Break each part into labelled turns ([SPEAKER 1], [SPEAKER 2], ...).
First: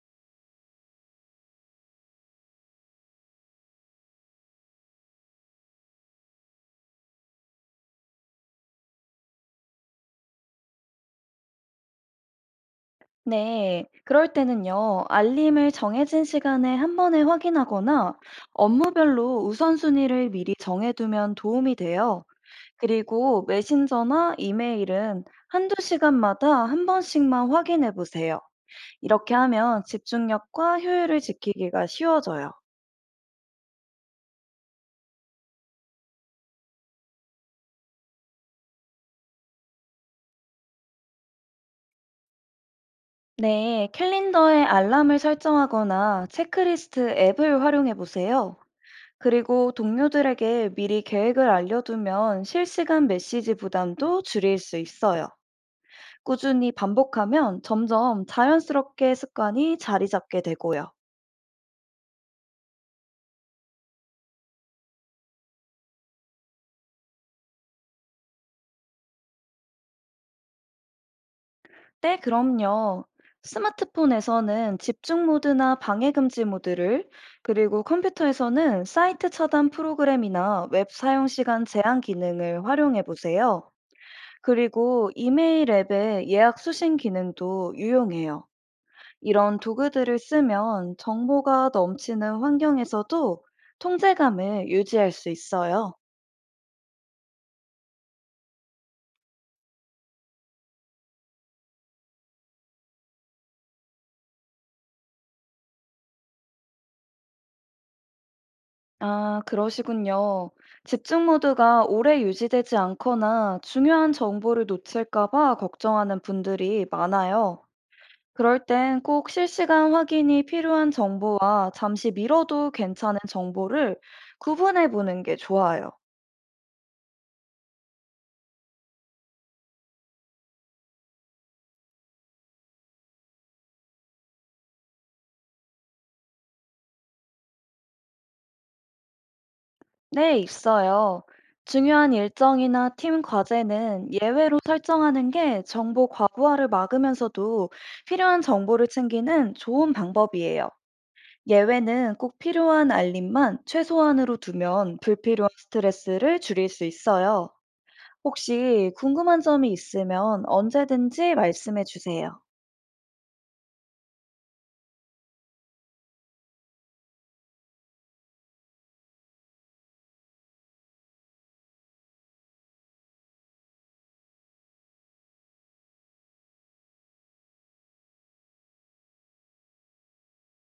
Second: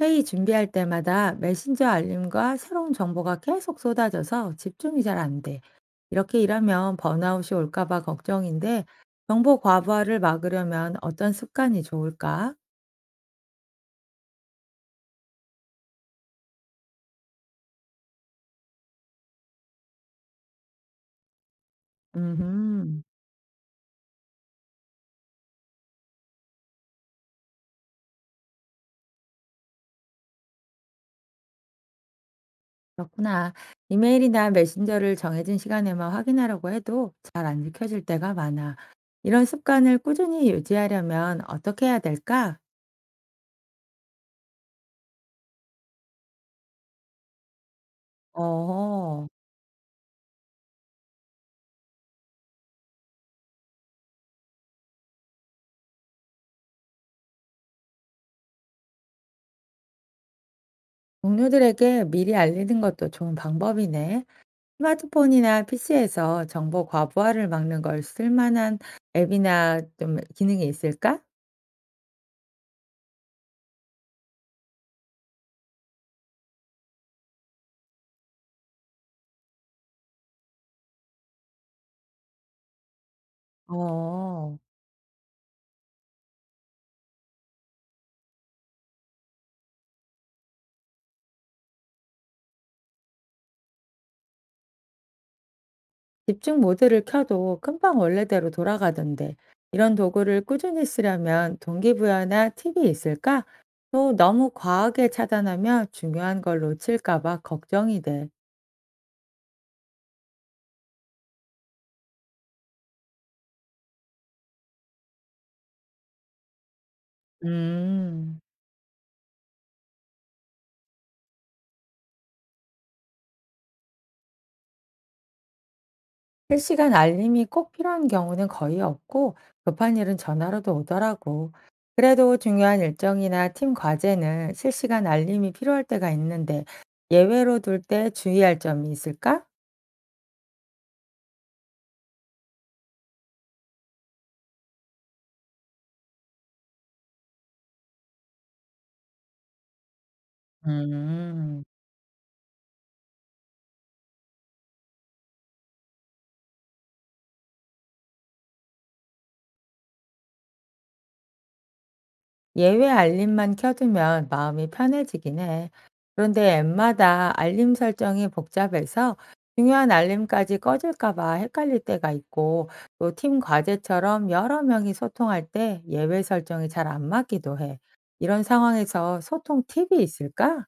[SPEAKER 1] 회의 준비할 때마다 메신저 알림과 새로운 정보가 계속 쏟아져서 집중이 잘 안 돼. 이렇게 일하면 번아웃이 올까 봐 걱정인데 정보 과부하를 막으려면 어떤 습관이 좋을까?
[SPEAKER 2] 네, 그럴 때는요, 알림을 정해진 시간에 한 번에 확인하거나 업무별로 우선순위를 미리 정해두면 도움이 돼요.
[SPEAKER 1] 음,
[SPEAKER 2] 그리고 메신저나 이메일은 한두 시간마다 한 번씩만 확인해 보세요. 이렇게 하면 집중력과 효율을 지키기가 쉬워져요.
[SPEAKER 1] 그렇구나. 이메일이나 메신저를 정해진 시간에만 확인하려고 해도 잘 안 지켜질 때가 많아. 이런 습관을 꾸준히 유지하려면 어떻게 해야 될까?
[SPEAKER 2] 네, 캘린더에 알람을 설정하거나 체크리스트 앱을 활용해 보세요.
[SPEAKER 1] 어,
[SPEAKER 2] 그리고 동료들에게 미리 계획을 알려두면 실시간 메시지 부담도 줄일 수 있어요. 꾸준히 반복하면 점점 자연스럽게 습관이 자리 잡게 되고요.
[SPEAKER 1] 동료들에게 미리 알리는 것도 좋은 방법이네. 스마트폰이나 PC에서 정보 과부하를 막는 걸 쓸만한 앱이나 좀 기능이 있을까?
[SPEAKER 2] 네, 그럼요. 스마트폰에서는 집중 모드나 방해 금지 모드를, 그리고 컴퓨터에서는 사이트 차단 프로그램이나 웹 사용 시간 제한 기능을 활용해 보세요.
[SPEAKER 1] 어,
[SPEAKER 2] 그리고 이메일 앱의 예약 수신 기능도 유용해요. 이런 도구들을 쓰면 정보가 넘치는 환경에서도 통제감을 유지할 수 있어요.
[SPEAKER 1] 집중 모드를 켜도 금방 원래대로 돌아가던데 이런 도구를 꾸준히 쓰려면 동기부여나 팁이 있을까? 또 너무 과하게 차단하면 중요한 걸 놓칠까 봐 걱정이 돼.
[SPEAKER 2] 아, 그러시군요. 집중 모드가 오래 유지되지 않거나 중요한 정보를 놓칠까 봐 걱정하는 분들이 많아요.
[SPEAKER 1] 음.
[SPEAKER 2] 그럴 땐 꼭 실시간 확인이 필요한 정보와 잠시 미뤄도 괜찮은 정보를 구분해 보는 게 좋아요.
[SPEAKER 1] 실시간 알림이 꼭 필요한 경우는 거의 없고, 급한 일은 전화로도 오더라고. 그래도 중요한 일정이나 팀 과제는 실시간 알림이 필요할 때가 있는데, 예외로 둘 때 주의할 점이 있을까?
[SPEAKER 2] 네, 있어요. 중요한 일정이나 팀 과제는 예외로 설정하는 게 정보 과부하를 막으면서도 필요한 정보를 챙기는 좋은 방법이에요.
[SPEAKER 1] 음.
[SPEAKER 2] 예외는 꼭 필요한 알림만 최소한으로 두면 불필요한 스트레스를 줄일 수 있어요. 혹시 궁금한 점이 있으면 언제든지 말씀해 주세요.
[SPEAKER 1] 예외 알림만 켜두면 마음이 편해지긴 해. 그런데 앱마다 알림 설정이 복잡해서 중요한 알림까지 꺼질까 봐 헷갈릴 때가 있고 또 팀 과제처럼 여러 명이 소통할 때 예외 설정이 잘 안 맞기도 해. 이런 상황에서 소통 팁이 있을까?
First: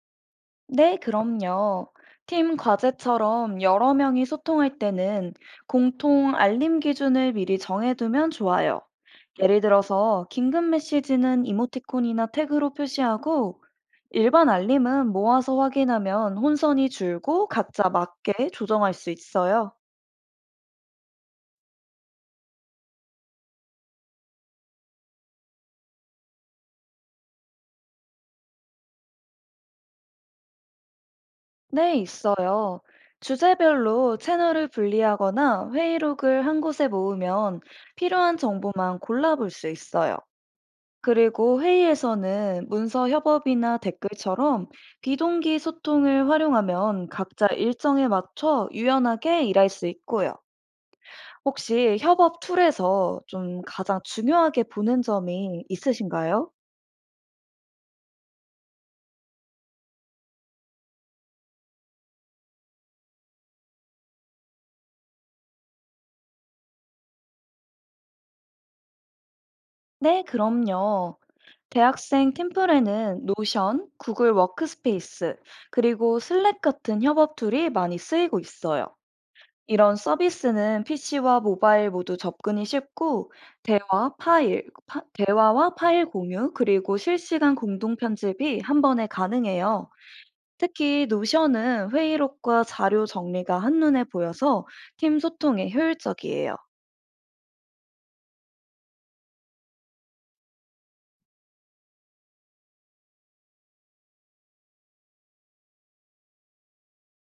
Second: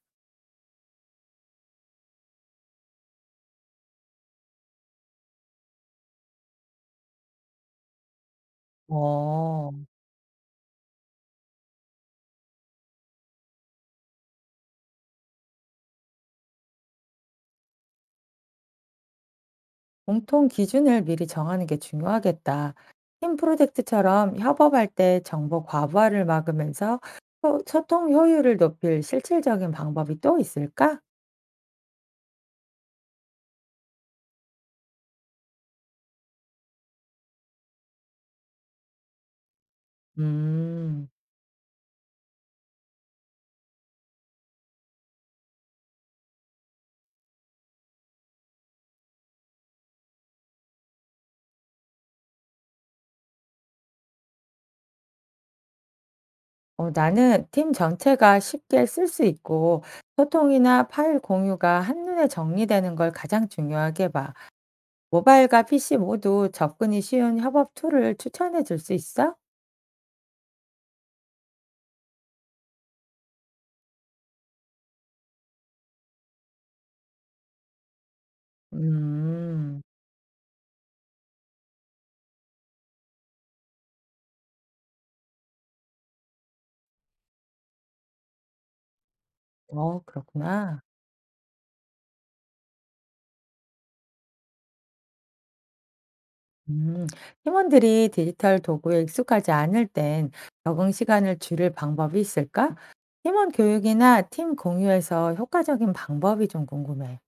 [SPEAKER 2] 네, 그럼요. 팀 과제처럼 여러 명이 소통할 때는 공통 알림 기준을 미리 정해두면 좋아요. 예를
[SPEAKER 1] 어.
[SPEAKER 2] 들어서 긴급 메시지는 이모티콘이나 태그로 표시하고 일반 알림은 모아서 확인하면 혼선이 줄고 각자 맞게 조정할 수 있어요.
[SPEAKER 1] 공통 기준을 미리 정하는 게 중요하겠다. 팀 프로젝트처럼 협업할 때 정보 과부하를 막으면서 소통 효율을 높일 실질적인 방법이 또 있을까?
[SPEAKER 2] 네, 있어요. 주제별로 채널을 분리하거나 회의록을 한 곳에 모으면 필요한 정보만 골라볼 수 있어요.
[SPEAKER 1] 음,
[SPEAKER 2] 그리고 회의에서는 문서 협업이나 댓글처럼 비동기 소통을 활용하면 각자 일정에 맞춰 유연하게 일할 수 있고요. 혹시 협업 툴에서 좀 가장 중요하게 보는 점이 있으신가요?
[SPEAKER 1] 어, 나는 팀 전체가 쉽게 쓸 수 있고 소통이나 파일 공유가 한눈에 정리되는 걸 가장 중요하게 봐. 모바일과 PC 모두 접근이 쉬운 협업 툴을 추천해 줄 수 있어?
[SPEAKER 2] 네, 그럼요. 대학생 팀플에는 노션, 구글 워크스페이스, 그리고 슬랙 같은 협업 툴이 많이 쓰이고 있어요.
[SPEAKER 1] 음.
[SPEAKER 2] 이런 서비스는 PC와 모바일 모두 접근이 쉽고 대화, 파일, 대화와 파일 공유 그리고 실시간 공동 편집이 한 번에 가능해요.
[SPEAKER 1] 어, 그렇구나.
[SPEAKER 2] 특히 노션은 회의록과 자료 정리가 한눈에 보여서 팀 소통에 효율적이에요.
[SPEAKER 1] 음, 팀원들이 디지털 도구에 익숙하지 않을 땐 적응 시간을 줄일 방법이 있을까? 팀원 교육이나 팀 공유에서 효과적인 방법이 좀 궁금해.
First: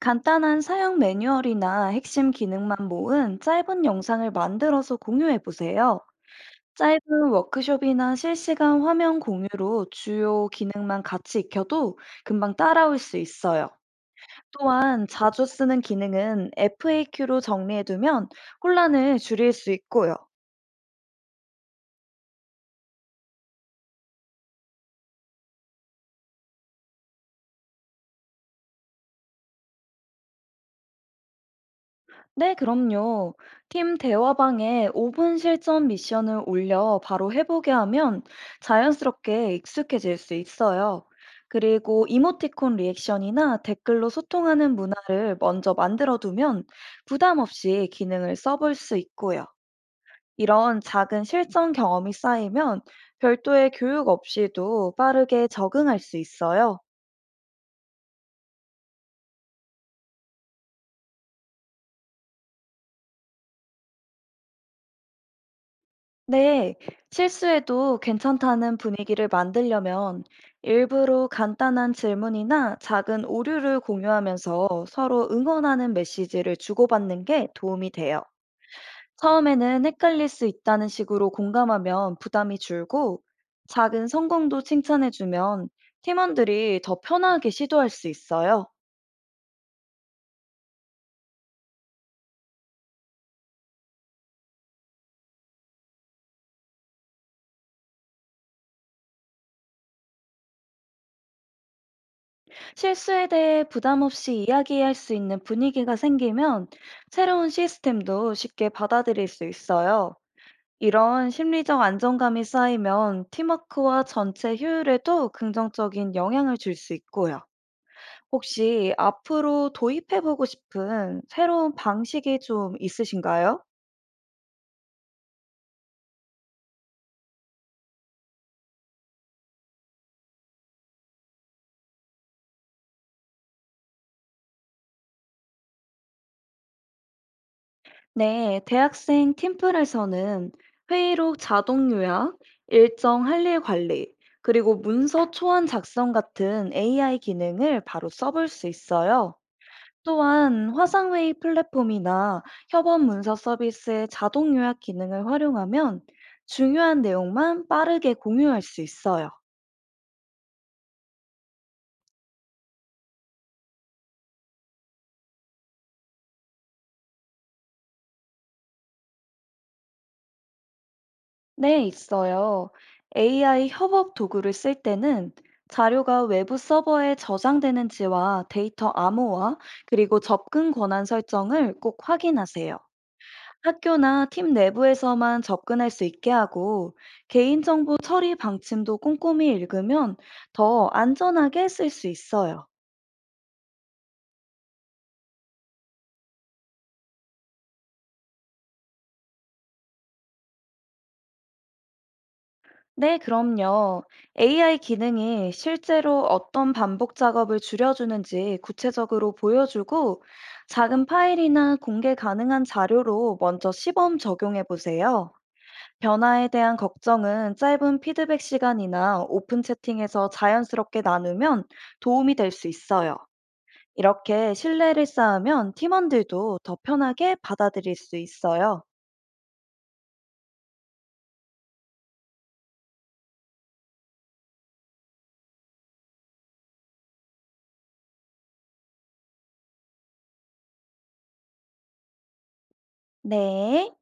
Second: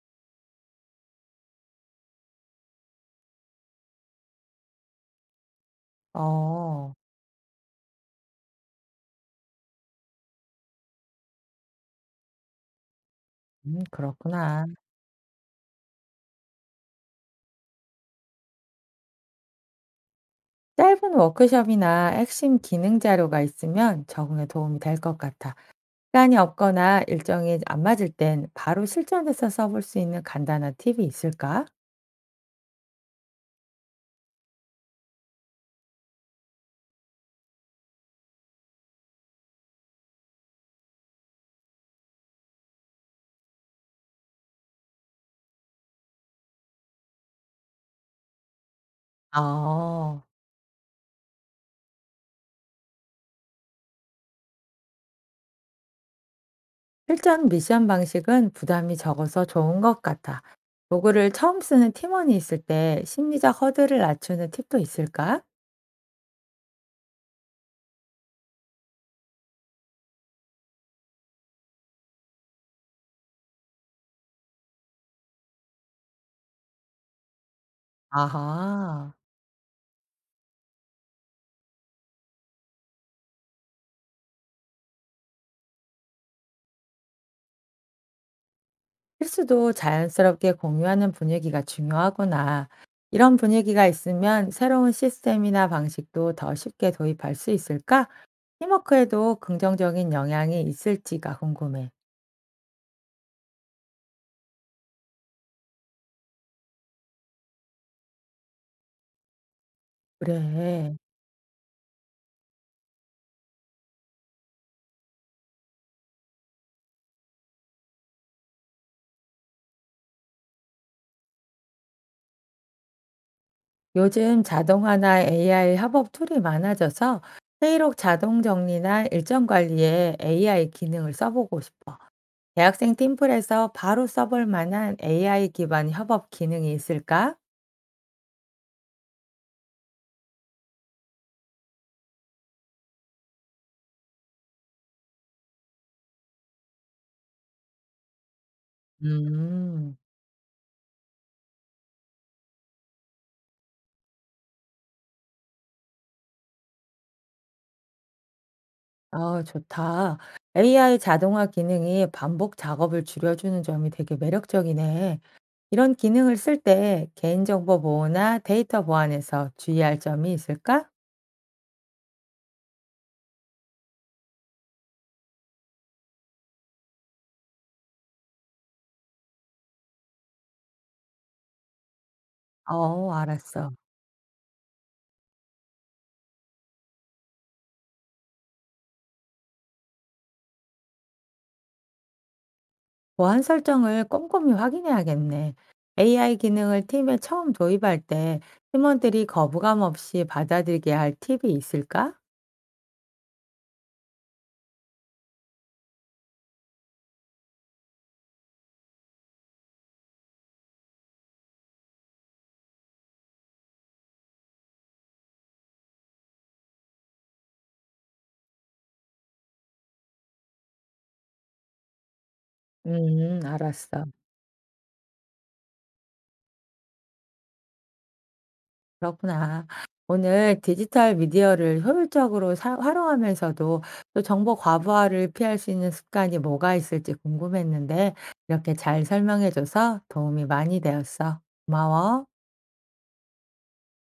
[SPEAKER 2] 간단한 사용 매뉴얼이나 핵심 기능만 모은 짧은 영상을 만들어서 공유해 보세요.
[SPEAKER 1] 어,
[SPEAKER 2] 짧은 워크숍이나 실시간 화면 공유로 주요 기능만 같이 익혀도 금방 따라올 수 있어요.
[SPEAKER 1] 그렇구나.
[SPEAKER 2] 또한 자주 쓰는 기능은 FAQ로 정리해두면 혼란을 줄일 수 있고요.
[SPEAKER 1] 짧은 워크숍이나 핵심 기능 자료가 있으면 적응에 도움이 될 것 같아. 시간이 없거나 일정이 안 맞을 땐 바로 실전에서 써볼 수 있는 간단한 팁이 있을까?
[SPEAKER 2] 네, 그럼요. 팀 대화방에 5분 실전 미션을 올려 바로 해보게 하면 자연스럽게 익숙해질 수 있어요. 그리고 이모티콘 리액션이나 댓글로 소통하는 문화를 먼저 만들어두면 부담 없이 기능을 써볼 수 있고요.
[SPEAKER 1] 어.
[SPEAKER 2] 이런 작은 실전 경험이 쌓이면 별도의 교육 없이도 빠르게 적응할 수 있어요.
[SPEAKER 1] 실전 미션 방식은 부담이 적어서 좋은 것 같아. 도구를 처음 쓰는 팀원이 있을 때 심리적 허들을 낮추는 팁도 있을까?
[SPEAKER 2] 네, 실수해도 괜찮다는 분위기를 만들려면 일부러 간단한 질문이나 작은 오류를 공유하면서 서로 응원하는 메시지를 주고받는 게 도움이 돼요.
[SPEAKER 1] 아하.
[SPEAKER 2] 처음에는 헷갈릴 수 있다는 식으로 공감하면 부담이 줄고 작은 성공도 칭찬해주면 팀원들이 더 편하게 시도할 수 있어요.
[SPEAKER 1] 실수도 자연스럽게 공유하는 분위기가 중요하구나. 이런 분위기가 있으면 새로운 시스템이나 방식도 더 쉽게 도입할 수 있을까? 팀워크에도 긍정적인 영향이 있을지가 궁금해.
[SPEAKER 2] 실수에 대해 부담 없이 이야기할 수 있는 분위기가 생기면 새로운 시스템도 쉽게 받아들일 수 있어요.
[SPEAKER 1] 그래.
[SPEAKER 2] 이런 심리적 안정감이 쌓이면 팀워크와 전체 효율에도 긍정적인 영향을 줄 수 있고요. 혹시 앞으로 도입해보고 싶은 새로운 방식이 좀 있으신가요?
[SPEAKER 1] 요즘 자동화나 AI 협업 툴이 많아져서 회의록 자동 정리나 일정 관리에 AI 기능을 써보고 싶어. 대학생 팀플에서 바로 써볼 만한 AI 기반 협업 기능이 있을까?
[SPEAKER 2] 네, 대학생 팀플에서는 회의록 자동 요약, 일정 할일 관리, 그리고 문서 초안 작성 같은 AI 기능을 바로 써볼 수 있어요.
[SPEAKER 1] 음,
[SPEAKER 2] 또한 화상회의 플랫폼이나 협업 문서 서비스의 자동 요약 기능을 활용하면 중요한 내용만 빠르게 공유할 수 있어요.
[SPEAKER 1] 아, 좋다. AI 자동화 기능이 반복 작업을 줄여주는 점이 되게 매력적이네. 이런 기능을 쓸 때 개인정보 보호나 데이터 보안에서 주의할 점이 있을까?
[SPEAKER 2] 네, 있어요. AI 협업 도구를 쓸 때는 자료가 외부 서버에 저장되는지와 데이터 암호화, 그리고 접근 권한 설정을 꼭 확인하세요.
[SPEAKER 1] 어, 알았어.
[SPEAKER 2] 학교나 팀 내부에서만 접근할 수 있게 하고 개인정보 처리 방침도 꼼꼼히 읽으면 더 안전하게 쓸 수 있어요.
[SPEAKER 1] 보안 설정을 꼼꼼히 확인해야겠네. AI 기능을 팀에 처음 도입할 때 팀원들이 거부감 없이 받아들이게 할 팁이 있을까?
[SPEAKER 2] 네, 그럼요. AI 기능이 실제로 어떤 반복 작업을 줄여주는지 구체적으로 보여주고 작은 파일이나 공개 가능한 자료로 먼저 시범 적용해 보세요. 변화에 대한 걱정은 짧은 피드백 시간이나 오픈 채팅에서 자연스럽게 나누면 도움이 될 수 있어요.
[SPEAKER 1] 알았어.
[SPEAKER 2] 이렇게 신뢰를 쌓으면 팀원들도 더 편하게 받아들일 수 있어요.
[SPEAKER 1] 그렇구나. 오늘 디지털 미디어를 효율적으로 활용하면서도 또 정보 과부하를 피할 수 있는 습관이 뭐가 있을지 궁금했는데 이렇게 잘 설명해줘서 도움이 많이 되었어. 고마워.
[SPEAKER 2] 네.